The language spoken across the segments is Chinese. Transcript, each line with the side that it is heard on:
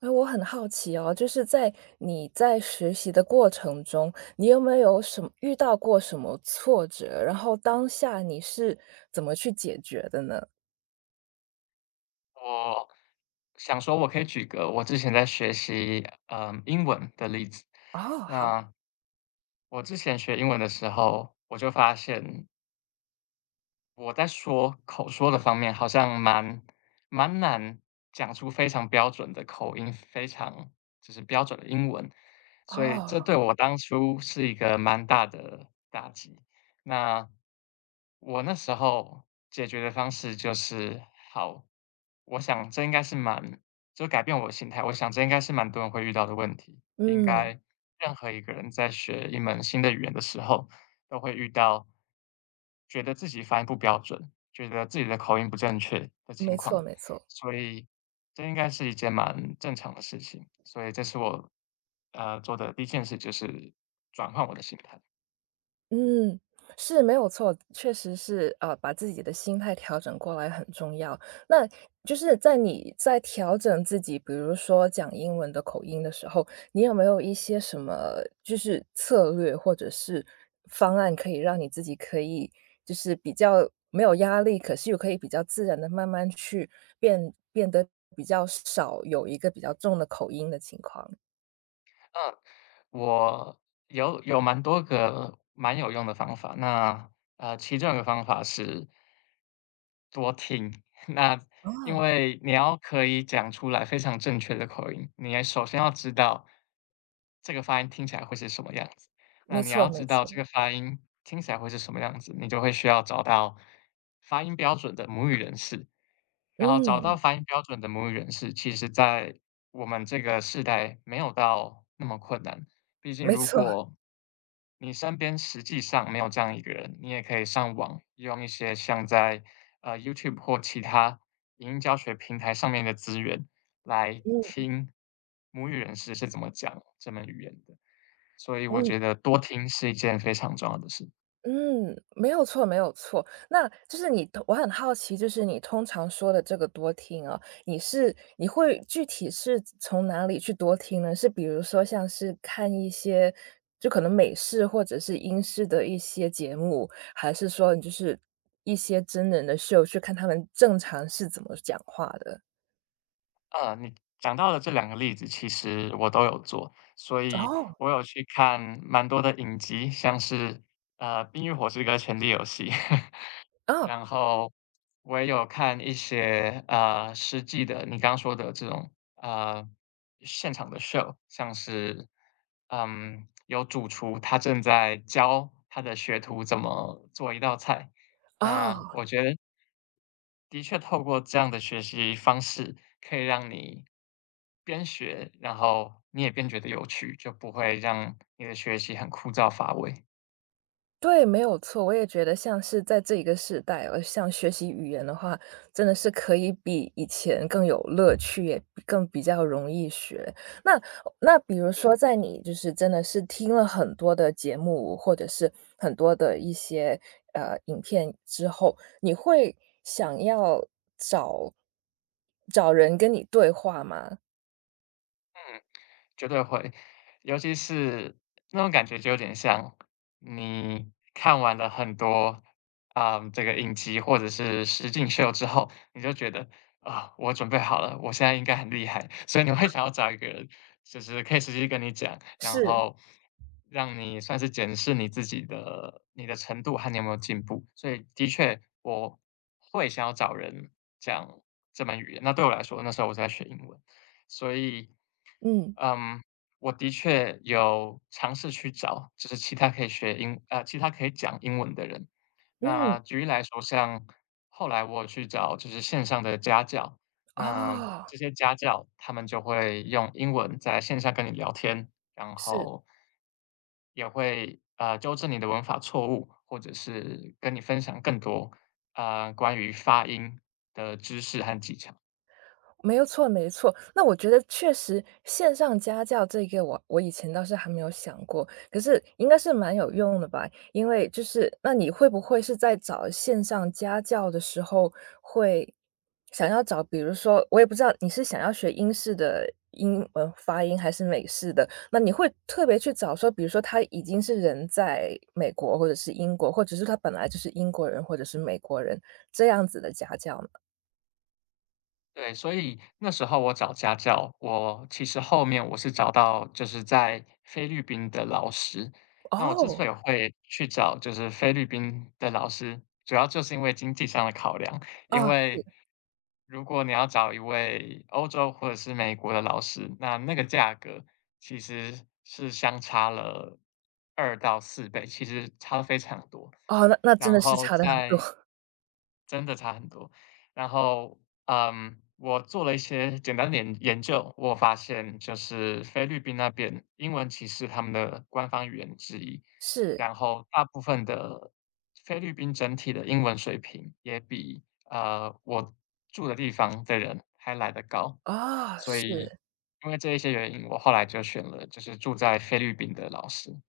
right: 哎，我很好奇哦，就是在你在学习的过程中，你有没有什么遇到过什么挫折？然后当下你是怎么去解决的呢？
left: 我想说我可以举个我之前在学习英文的例子。
right: 哦，好，
left: 那我之前学英文的时候，我就发现我在说口说的方面好像蛮难讲出非常标准的口音，非常就是标准的英文，所以这
right: 哦，
left: 对我当初是一个蛮大的打击。那我那时候解决的方式就是，好，我想这应该是蛮就改变我的心态，我想这应该是蛮多人会遇到的问题，应
right: 嗯，
left: 该任何一个人在学一门新的语言的时候，都会遇到觉得自己发音不标准，觉得自己的口音不正确的情
right: 没错
left: 况，
right: 没错。
left: 所以这应该是一件蛮正常的事情。所以这是我，做的第一件事，就是转换我的心态。
right: 嗯，是，没有错，确实是，把自己的心态调整过来很重要。那就是在你在调整自己，比如说讲英文的口音的时候，你有没有一些什么就是策略或者是方案，可以让你自己可以就是比较没有压力，可是又可以比较自然的慢慢去变得比较少有一个比较重的口音的情况？
left: 嗯，我有蛮多个蛮有用的方法，那，其中一个方法是多听。那因
right: 哦，
left: 为你要可以讲出来非常正确的口音，你也首先要知道这个发音听起来会是什么样子。那
right: 没
left: 你
right: 错
left: 要
right: 没
left: 知道
right: 错，
left: 这个发音听起来会是什么样子，你就会需要找到发音标准的母语人士。然后找到
right: 嗯，
left: 发音标准的母语人士，其实在我们这个时代没有到那么困难。毕竟
right: 没
left: 如
right: 错，
left: 果你身边实际上没有这样一个人，你也可以上网用一些像在YouTube 或其他语音教学平台上面的资源来
right: 嗯
left: 听母语人士是怎么讲这门语言的。所以我
right: 嗯。
left: 觉得多听是一件非常重要的事。
right: 嗯，没有错，没有错。那就是我很好奇，就是你通常说的这个多听啊，你会具体是从哪里去多听呢？是比如说像是看一些就可能美式或者是英式的一些节目，还是说你就是一些真人的秀，去看他们正常是怎么讲话的？
left: 你讲到的这两个例子，其实我都有做，所以
right: 哦。
left: 我有去看蛮多的影集，像是《冰与火之歌：权力游戏》
right: 哦，
left: 然后我也有看一些，实际的你刚说的这种，现场的 show，像是，有主厨他正在教他的学徒怎么做一道菜。那
right: 哦。
left: 我觉得的确透过这样的学习方式，可以让你边学，然后你也边觉得有趣，就不会让你的学习很枯燥乏味。
right: 对，没有错。我也觉得像是在这一个时代，像学习语言的话，真的是可以比以前更有乐趣，也比较容易学。那那比如说，在你就是真的是听了很多的节目，或者是很多的一些影片之后，你会想要找找人跟你对话吗？
left: 绝对会。尤其是那种感觉就有点像你看完了很多，啊、这个影集或者是实境秀之后，你就觉得啊、我准备好了，我现在应该很厉害，所以你会想要找一个人，就是可以实际跟你讲，然
right: 是，
left: 后让你算是检视你自己的你的程度和你有没有进步。所以的确，我会想要找人讲这门语言。那对我来说，那时候我在学英文。所以，
right: 嗯
left: 嗯，我的确有尝试去找，就是其他可以讲英文的人。
right: 嗯，
left: 那举例来说，像后来我有去找就是线上的家教，那
right: 哦，
left: 这些家教他们就会用英文在线下跟你聊天，然
right: 是。
left: 后也会纠正你的文法错误，或者是跟你分享更多关于发音的知识和技巧。
right: 没有错，没错。那我觉得确实线上家教这个我以前倒是还没有想过，可是应该是蛮有用的吧？因为就是那你会不会是在找线上家教的时候，会想要找，比如说我也不知道你是想要学英式的英文发音还是美式的，那你会特别去找说，比如说他已经是人在美国或者是英国，或者是他本来就是英国人或者是美国人这样子的家教吗？
left: 对，所以那时候我找家教，我其实后面我是找到就是在菲律宾的老师。那我之
right: 哦，
left: 所以啊会去找就是菲律宾的老师，主要就是因为经济上的考量。因
right: 啊是。
left: 为如果你要找一位欧洲或者是美国的老师，那那个价格其实是相差了2到4倍，其实差非常多。
right: 哦，那真
left: 然
right: 的是
left: 后
right: 差的很多，
left: 真的差很多。然后，我做了一些简单的研究，我发现就是菲律宾那边英文其实他们的官方语言之一，
right: 是，
left: 然后大部分的菲律宾整体的英文水平也比我住的地方的人还来得高，
right: 哦，
left: 所以
right: 是。
left: 因为这一些原因，我后来就选了就是住在菲律宾的老师。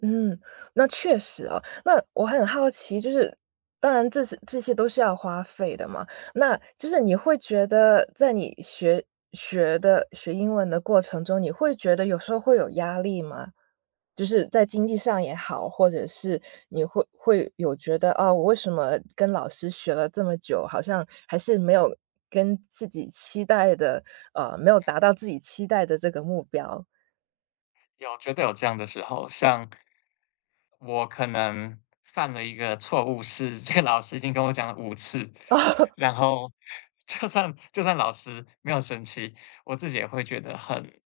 right: 嗯，那确实哦。那我很好奇，就是当然这些都是要花费的嘛，那就是你会觉得在你学英文的过程中，你会觉得有时候会有压力吗？就是在经济上也好，或者是你会有觉得啊，我为什么跟老师学了这么久，好像还是没有跟自己期待的，没有达到自己期待的这个目标。
left: 有绝对有这样的时候，像我可能犯了一个错误是，这个老师已经跟我讲了五次，
right: 哦，
left: 然后就算老师没有生气，我自己也会觉得很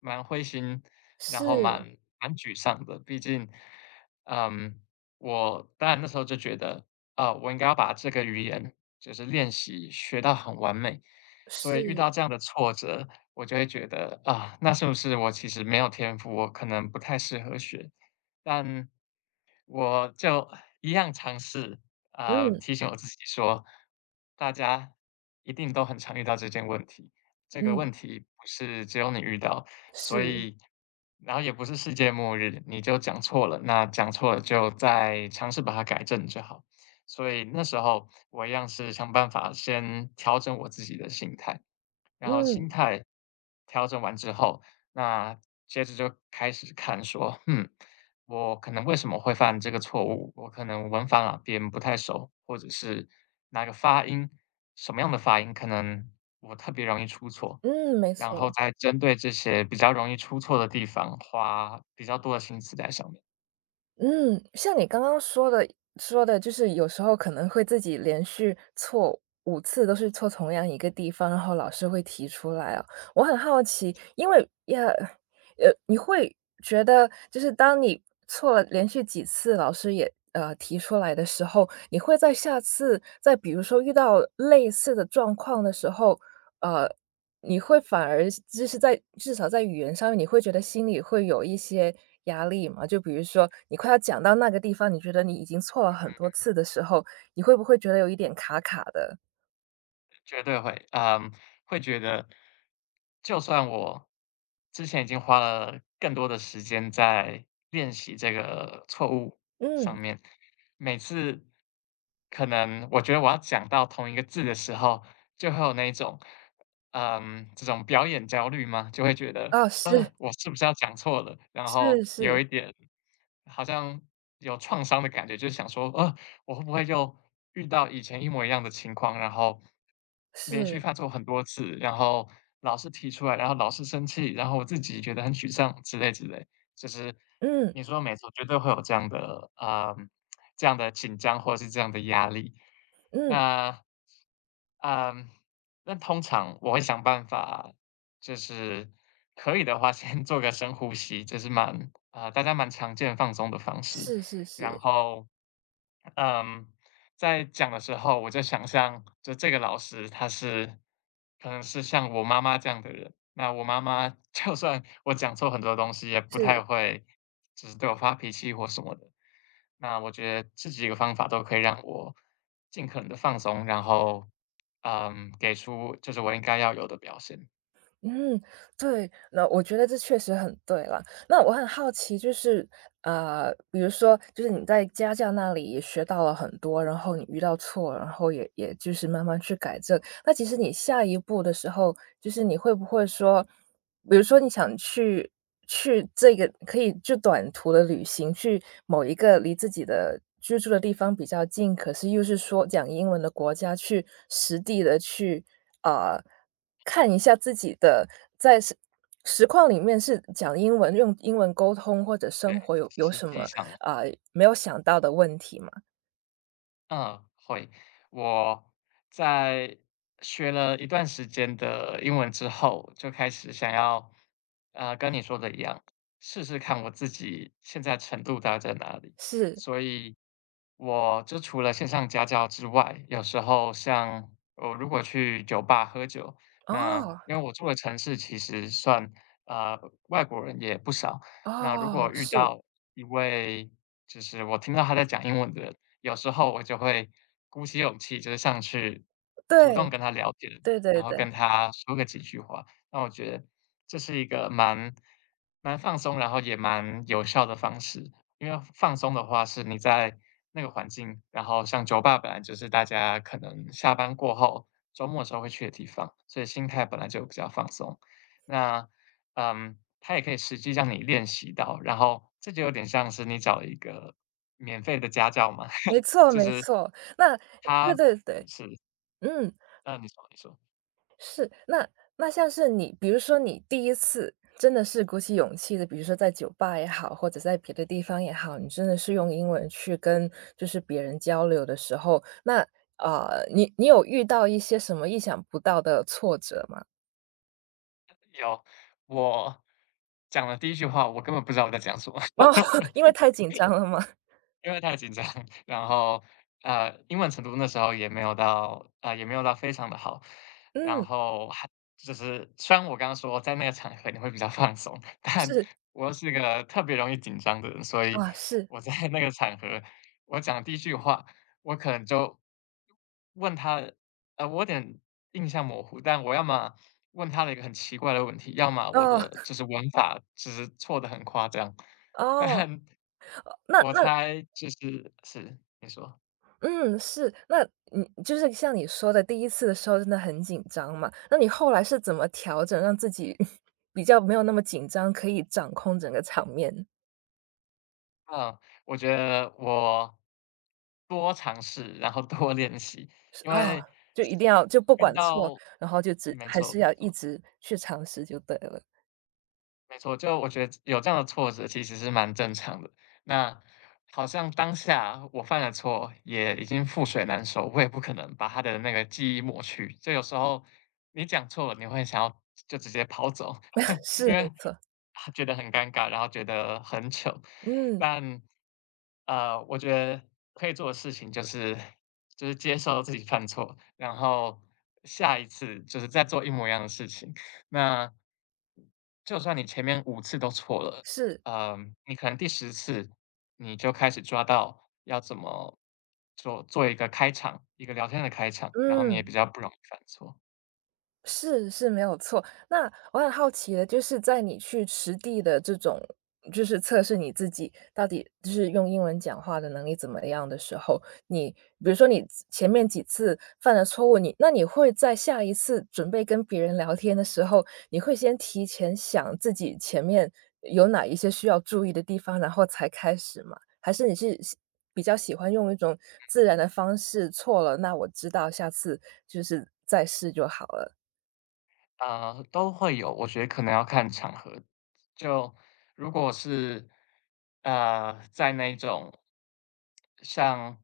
left: 蛮灰心，然后
right: 是，
left: 蛮沮丧的。毕竟，嗯，我当然那时候就觉得，啊，我应该要把这个语言就是练习学到很完美，所以遇
right: 是，
left: 到这样的挫折，我就会觉得，啊，那是不是我其实没有天赋，我可能不太适合学。但我就一样尝试，
right: 嗯。
left: 提醒我自己说，大家一定都很常遇到这件问题，这个
right: 嗯，
left: 问题不是只有你遇到，所
right: 是，
left: 以，然后也不是世界末日，你就讲错了，那讲错了就再尝试把它改正就好。所以那时候我一样是想办法先调整我自己的心态。然后
right: 嗯，
left: 心态调整完之后，那接着就开始看说，我可能为什么会犯这个错误？我可能文法哪边不太熟，或者是哪个发音，什么样的发音可能我特别容易出错，
right: 嗯，没
left: 然后
right: 错，
left: 再针对这些比较容易出错的地方，花比较多的心思在上面。
right: 嗯，像你刚刚说的，就是有时候可能会自己连续错5次都是错同样一个地方，然后老师会提出来啊。我很好奇，因为呀，你会觉得就是当你错了连续几次，老师也，提出来的时候，你会在下次再比如说遇到类似的状况的时候，呃你会反而就是在至少在语言上面，你会觉得心里会有一些压力吗？就比如说你快要讲到那个地方，你觉得你已经错了很多次的时候，你会不会觉得有一点卡卡的？
left: 绝对会，会觉得，就算我之前已经花了更多的时间在练习这个错误上
right: 嗯，
left: 面，每次可能我觉得我要讲到同一个字的时候，就会有那一种，这种表演焦虑嘛，就会觉得，
right: 哦，是，
left: 我是不是要讲错了？然
right: 是
left: 后
right: 是
left: 有一点好像有创伤的感觉，就是想说，我会不会又遇到以前一模一样的情况，然后连续
right: 是，
left: 犯错很多次，然后老师提出来，然后老师生气，然后我自己觉得很沮丧之类之类。就是
right: 嗯
left: 你说没错，绝对会有这样的紧张或者是这样的压力。
right: 嗯，
left: 那嗯，那通常我会想办法，就是可以的话，先做个深呼吸，这是蛮大家蛮常见放松的方式。
right: 是是
left: 然
right: 是
left: 后，嗯，在讲的时候，我就想象，就这个老师他是可能是像我妈妈这样的人，那我妈妈 就算我讲错很多东西，也不
right: 是。
left: 太会就是对我发脾气或什么的。那我觉得这几个方法都可以让我尽可能的放松，然后，给出就是我应该要有的表现。
right: 嗯，对，那我觉得这确实很对了。那我很好奇，就是比如说，就是你在家教那里也学到了很多，然后你遇到错，然后也就是慢慢去改正。那其实你下一步的时候，就是你会不会说，比如说你想去这个可以就短途的旅行，去某一个离自己的居住的地方比较近，可是又是说讲英文的国家，去实地的去，啊呃看一下自己的在实况里面是讲英文，用英文沟通或者生活有
left: 实
right: 什
left: 际
right: 么，
left: 上
right: 没有想到的问题吗？
left: 嗯，会。我在学了一段时间的英文之后，就开始想要，跟你说的一样，试试看我自己现在程度大概在哪里。
right: 是，
left: 所以，我就除了线上家教之外，有时候像我如果去酒吧喝酒，那
right: 哦，
left: 因为我住的城市其实算，呃，外国人也不少。那如
right: 哦，
left: 果遇
right: 是，
left: 到一位就是我听到他在讲英文的人有时候我就会鼓起勇气，就是上去主动
right: 对，
left: 跟他聊天，
right: 对对
left: 然后
right: 对。
left: 跟他说个几句话。那我觉得这是一个蛮放松，然后也蛮有效的方式。因为放松的话是你在那个环境，然后像酒吧本来就是大家可能下班过后、周末的时候会去的地方，所以心态本来就比较放松。那它也可以实际让你练习到，然后这就有点像是你找了一个免费的家教嘛。
right: 没 错
left: 就
right: 没
left: 是
right: 错，那对
left: 他
right: 对对，
left: 是
right: 嗯，
left: 你说你说。
right: 是。那像是你比如说你第一次真的是鼓起勇气的，比如说在酒吧也好，或者在别的地方也好，你真的是用英文去跟就是别人交流的时候，那，啊，你有遇到一些什么意想不到的挫折吗？
left: 有，我讲的第一句话，我根本不知道我在讲什么。
right: 哦，因为太 紧张了吗？
left: 因为太紧张，然后，英文程度那时候也没有到非常的好。然
right: 嗯，
left: 后还就是虽然我刚刚说在那个场合你会比较放松，但
right: 是，
left: 我又是个特别容易紧张的人，所以
right: 啊，是，
left: 我在那个场合，我讲第一句话，我可能就问他，我有点印象模糊，但我要么问他了一个很奇怪的问题，要么我
right: 哦，
left: 的就是文法就是错的很夸张。
right: 哦，
left: 但
right: 那
left: 我
right: 那
left: 猜就是，你说。
right: 嗯，是，那你就是像你说的，第一次的时候真的很紧张嘛，那你后来是怎么调整，让自己 比较没有那么紧张，可以掌控整个场面？
left: 嗯，我觉得我多尝试，然后多练习，
right: 是
left: 因
right: 啊，
left: 为
right: 就一定要就不
left: 遇
right: 管错，
left: 到
right: 然后就只
left: 没
right: 还
left: 错
right: 是要
left: 没
right: 一
left: 错。
right: 直去尝试就对了。
left: 没错，就我觉得有这样的挫折其实是蛮正常的。那好像当下我犯了错，也已经覆水难收，我也不可能把他的那个记忆抹去。就有时候你讲错了，你会想要就直接跑走，
right: 是，
left: 因
right: 没
left: 为
right: 错，
left: 他觉得很尴尬，然后觉得很糗。
right: 嗯，
left: 但我觉得可以做的事情就是就是接受自己犯错，然后下一次就是再做一模一样的事情。那就算你前面五次都错了，
right: 是，
left: 你可能第10次你就开始抓到要怎么做一个开场，一个聊天的开场，然后你也
right: 嗯。
left: 比较不容易犯错。
right: 是是，没有错。那我很好奇的就是，在你去实地的这种，就是测试你自己到底就是用英文讲话的能力怎么样的时候，你比如说你前面几次犯了错误，那你会在下一次准备跟别人聊天的时候，你会先提前想自己前面有哪一些需要注意的地方，然后才开始吗？还是你是比较喜欢用一种自然的方式，错了，那我知道，下次就是再试就好了。
left: 啊，都会有，我觉得可能要看场合。就如果是，在那种像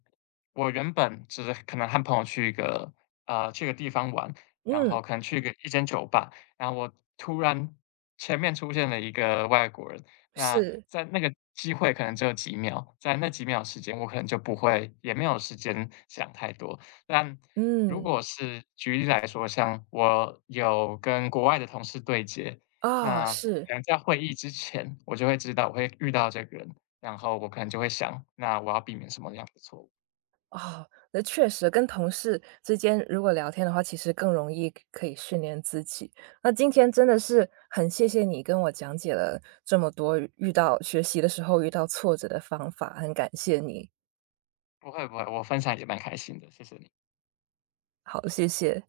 left: 我原本只是可能和朋友去个地方玩，然
right: 嗯，
left: 后可能去一间酒吧，然后我突然前面出现了一个外国人，那
right: 是，
left: 在那个机会可能只有几秒，在那几秒时间，我可能就不会也没有时间想太多，但如
right: 嗯，
left: 果是举例来说，像我有跟国外的同事对接，
right: 哦，
left: 那
right: 是，
left: 可能在会议之前，我就会知道我会遇到这个人，然后我可能就会想，那我要避免什么样的错误。
right: 哦，那确实跟同事之间如果聊天的话，其实更容易可以训练自己。那今天真的是很谢谢你跟我讲解了这么多遇到学习的时候遇到挫折的方法，很感谢你。
left: 不会不会，我分享也蛮开心的，谢谢你。
right: 好，谢谢。